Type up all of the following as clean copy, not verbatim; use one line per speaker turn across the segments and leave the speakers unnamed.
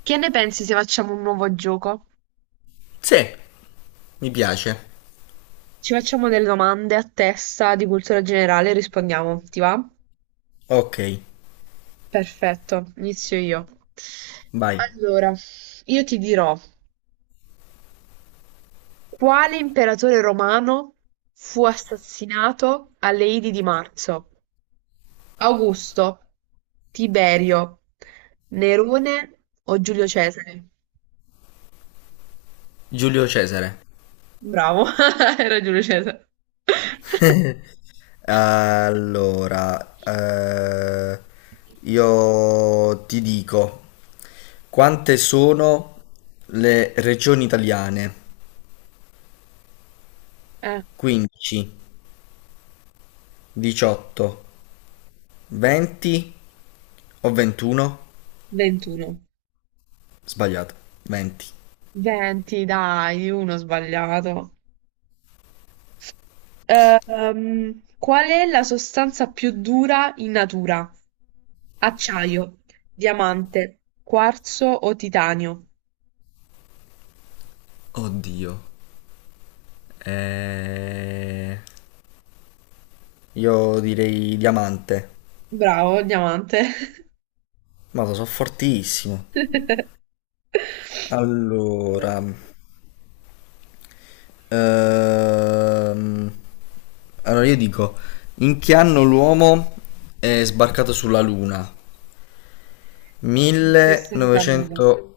Che ne pensi se facciamo un nuovo gioco?
Sì, mi piace.
Ci facciamo delle domande a testa di cultura generale e rispondiamo, ti va?
Ok,
Perfetto, inizio io.
vai.
Allora, io ti dirò, quale imperatore romano fu assassinato alle Idi di marzo? Augusto, Tiberio, Nerone o Giulio Cesare?
Giulio Cesare.
Bravo, era Giulio Cesare.
Allora, io ti dico quante sono le regioni italiane?
Eh,
15, 18, 20 o 21?
21.
Sbagliato, 20.
20, dai, uno sbagliato. Qual è la sostanza più dura in natura? Acciaio, diamante, quarzo o titanio?
Oddio. Eh... Io direi diamante,
Bravo, diamante.
ma lo so fortissimo. Allora, Ehm, allora io dico, in che anno l'uomo è sbarcato sulla Luna?
Il 69.
1900...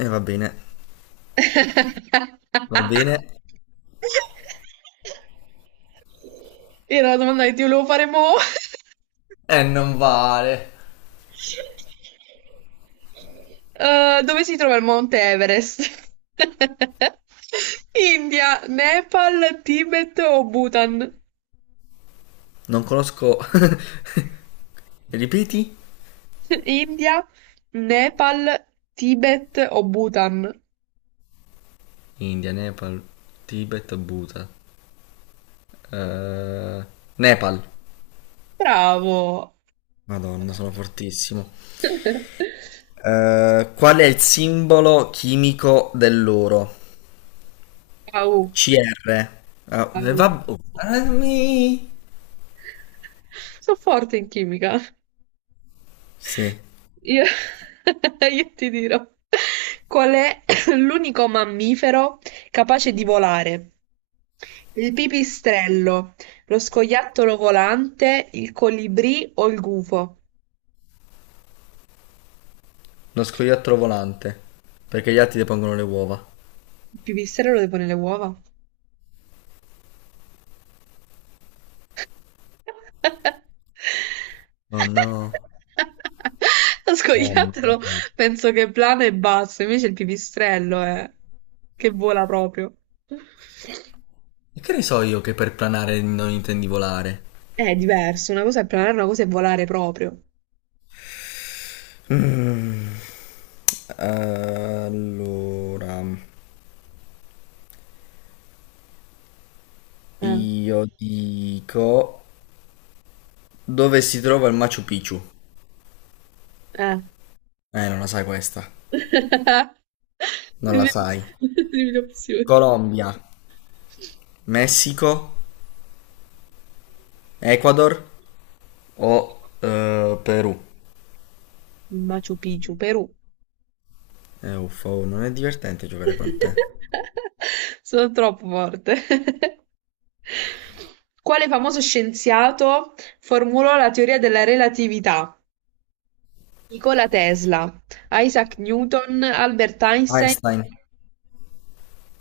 Va bene, va bene.
Era la domanda che ti volevo fare mo'.
Non vale.
Dove si trova il Monte Everest? India, Nepal, Tibet o Bhutan?
Non conosco... Ripeti?
India, Nepal, Tibet o Bhutan?
India, Nepal, Tibet, Bhutan. Eh, Nepal.
Bravo!
Madonna, sono fortissimo. Qual è il simbolo chimico dell'oro?
Au,
CR. Ah,
au.
va... oh, armi.
Sono forte in chimica.
Sì,
Io, io ti dirò qual è l'unico mammifero capace di volare. Il pipistrello, lo scoiattolo volante, il colibrì o il gufo?
uno scoiattolo volante. Perché gli altri depongono le uova.
Il pipistrello deve pone le uova.
Oh no.
Lo
Oh no.
scoiattolo penso che plana e basta, invece il pipistrello è che vola proprio.
E che ne so io che per planare non intendi volare?
È diverso, una cosa è planare, una cosa è volare proprio.
Mm. Allora,
Eh,
io dico, dove si trova il Machu Picchu?
eh.
Non la sai questa. Non la sai.
Dimmi l'opzione.
Colombia, Messico, Ecuador o Perù?
Machu Picchu, Perù.
Uffa, oh, non è divertente giocare con te.
Sono troppo forte. Quale famoso scienziato formulò la teoria della relatività? Nikola Tesla, Isaac Newton, Albert Einstein.
Einstein.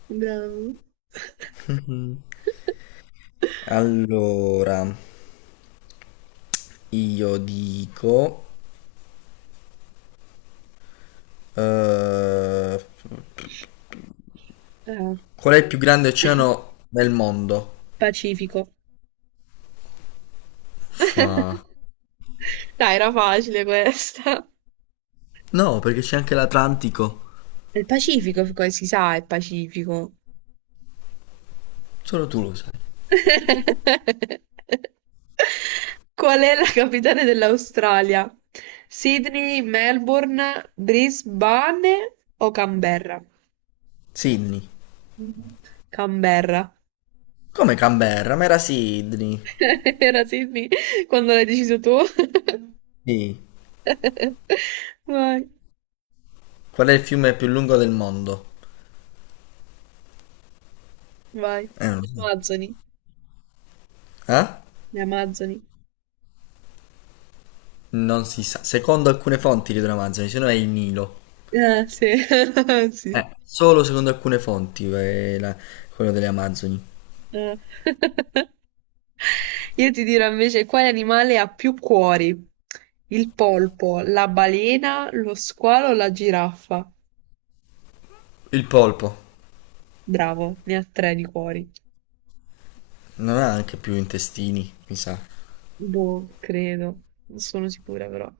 Bravo.
Mhm. Allora, io dico... eh,
Ah.
Qual è il più grande oceano del mondo?
Pacifico.
Uffa.
Dai, era facile questa.
No, perché c'è anche l'Atlantico.
È Il Pacifico, come si sa, è il Pacifico.
Solo tu lo sai.
Qual è la capitale dell'Australia? Sydney, Melbourne, Brisbane o Canberra?
Sydney.
Canberra.
Come Canberra? Ma era Sydney.
Era Sydney quando l'hai deciso tu.
Sì.
Vai.
Qual è il fiume più lungo del mondo?
Vai.
Non lo
Le
so.
Amazzoni,
Eh?
le Amazzoni.
Non si sa. Secondo alcune fonti di Amazoni, se no è il Nilo.
Sì. Sì.
Solo secondo alcune fonti, quello delle Amazzoni.
Eh. Io ti dirò invece quale animale ha più cuori? Il polpo, la balena, lo squalo o la giraffa?
Il polpo
Bravo, ne ha tre di cuori.
non ha anche più intestini, mi sa.
Boh, credo. Non sono sicura però.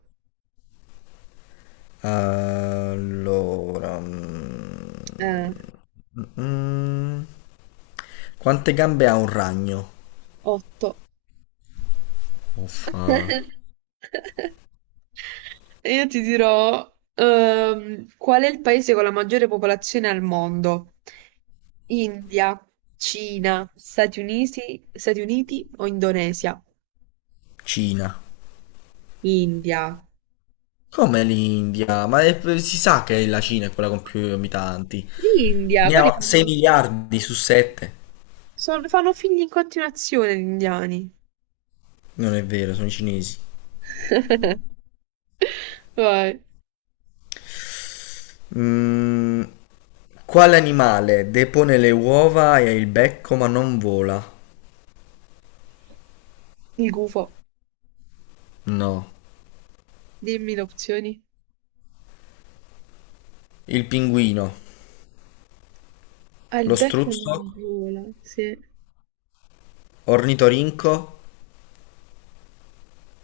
Allora,
Eh,
mm, quante gambe ha un ragno?
otto.
Uffa.
Io ti dirò, qual è il paese con la maggiore popolazione al mondo? India, Cina, Stati Uniti, Stati Uniti o Indonesia?
Cina.
India.
Come l'India? Si sa che la Cina è quella con più abitanti.
L'India,
Ne
quelli
ha 6
fanno...
miliardi su 7.
sono- fanno figli in continuazione gli indiani.
Non è vero, sono i cinesi.
Vai.
Mm, quale animale depone le uova e ha il becco ma non vola?
Il gufo.
No.
Dimmi le opzioni.
Il pinguino,
Ah, il
lo
becco è
struzzo,
gola, sì.
ornitorinco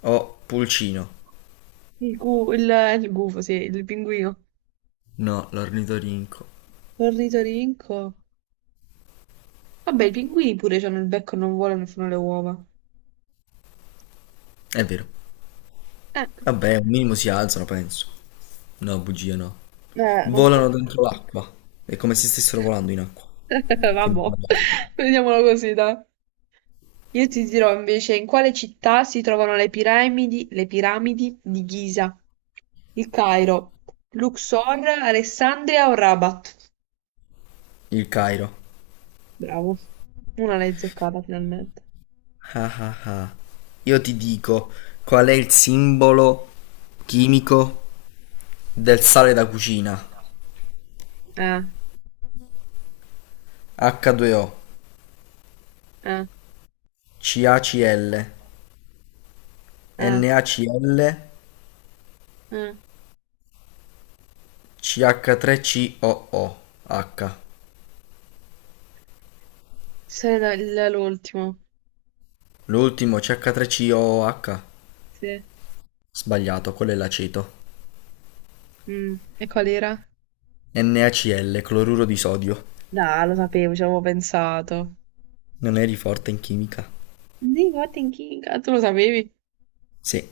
o pulcino?
Il il gufo, sì, il pinguino.
No, l'ornitorinco.
Ornitorinco. Vabbè, i pinguini pure hanno il becco, e non volano e fanno le uova.
È vero.
Eh,
Vabbè, un minimo si alzano, penso. No, bugia no.
non
Volano
penso.
dentro l'acqua. È come se stessero volando in acqua. Quindi
Vabbè, vediamolo così, dai. Io ti dirò invece in quale città si trovano le piramidi di Giza. Il Cairo, Luxor, Alessandria o Rabat?
il Cairo.
Bravo. Una l'hai azzeccata finalmente.
Ah ah ah. Io ti dico qual è il simbolo chimico del sale da cucina.
Eh,
H2O.
eh,
CACL,
eh,
NaCl,
eh.
CH3COOH.
Sei l'ultimo.
L'ultimo CH3COOH.
Sì.
Sbagliato, quello è l'aceto.
Mm, e qual era?
NaCl, cloruro di sodio.
No, lo sapevo, ci avevo pensato.
Non eri forte in chimica?
Sì, Martin King. Ah, tu lo sapevi?
Sì.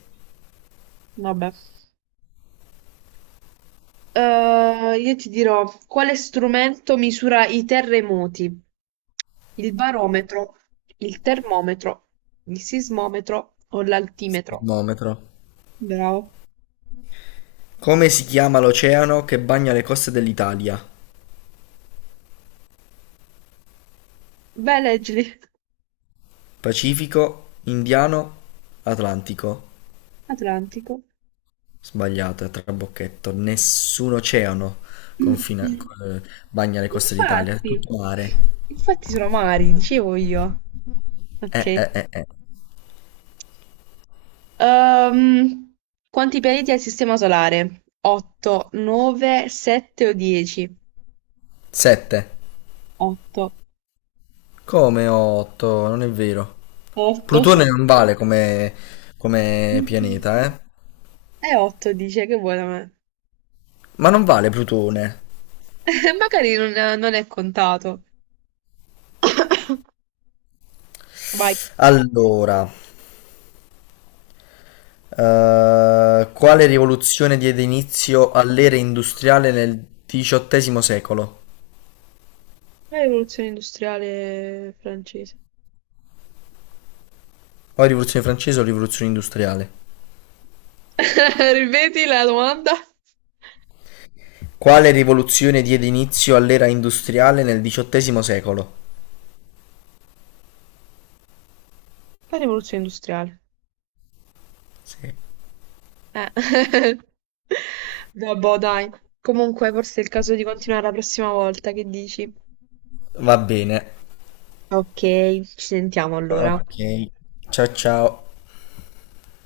Vabbè. Io ti dirò, quale strumento misura i terremoti? Il barometro, il termometro, il sismometro o l'altimetro?
Sismometro.
Bravo.
Come si chiama l'oceano che bagna le coste dell'Italia?
Beh, leggili.
Pacifico, Indiano, Atlantico.
Atlantico.
Sbagliato, è trabocchetto. Nessun oceano confina- eh, bagna le coste d'Italia, è
Infatti,
tutto mare.
infatti sono mari, dicevo io. Ok.
Eh.
Ehm, Quanti pianeti ha il Sistema Solare? 8, 9, 7 o 10?
7.
8.
Come 8? Non è vero.
Otto.
Plutone non vale come, come
Mm-mm.
pianeta, eh?
È 8, dice, che buona me.
Ma non vale Plutone.
Magari non è contato. Vai.
Allora, quale rivoluzione diede inizio all'era industriale nel XVIII secolo?
La rivoluzione industriale francese.
O rivoluzione francese o rivoluzione industriale?
Ripeti la domanda?
Quale rivoluzione diede inizio all'era industriale nel XVIII secolo?
La rivoluzione industriale.
Sì.
Eh. Vabbè, dai. Comunque, forse è il caso di continuare la prossima volta, che dici?
Va bene.
Ok, ci sentiamo allora.
Ok. Ciao ciao.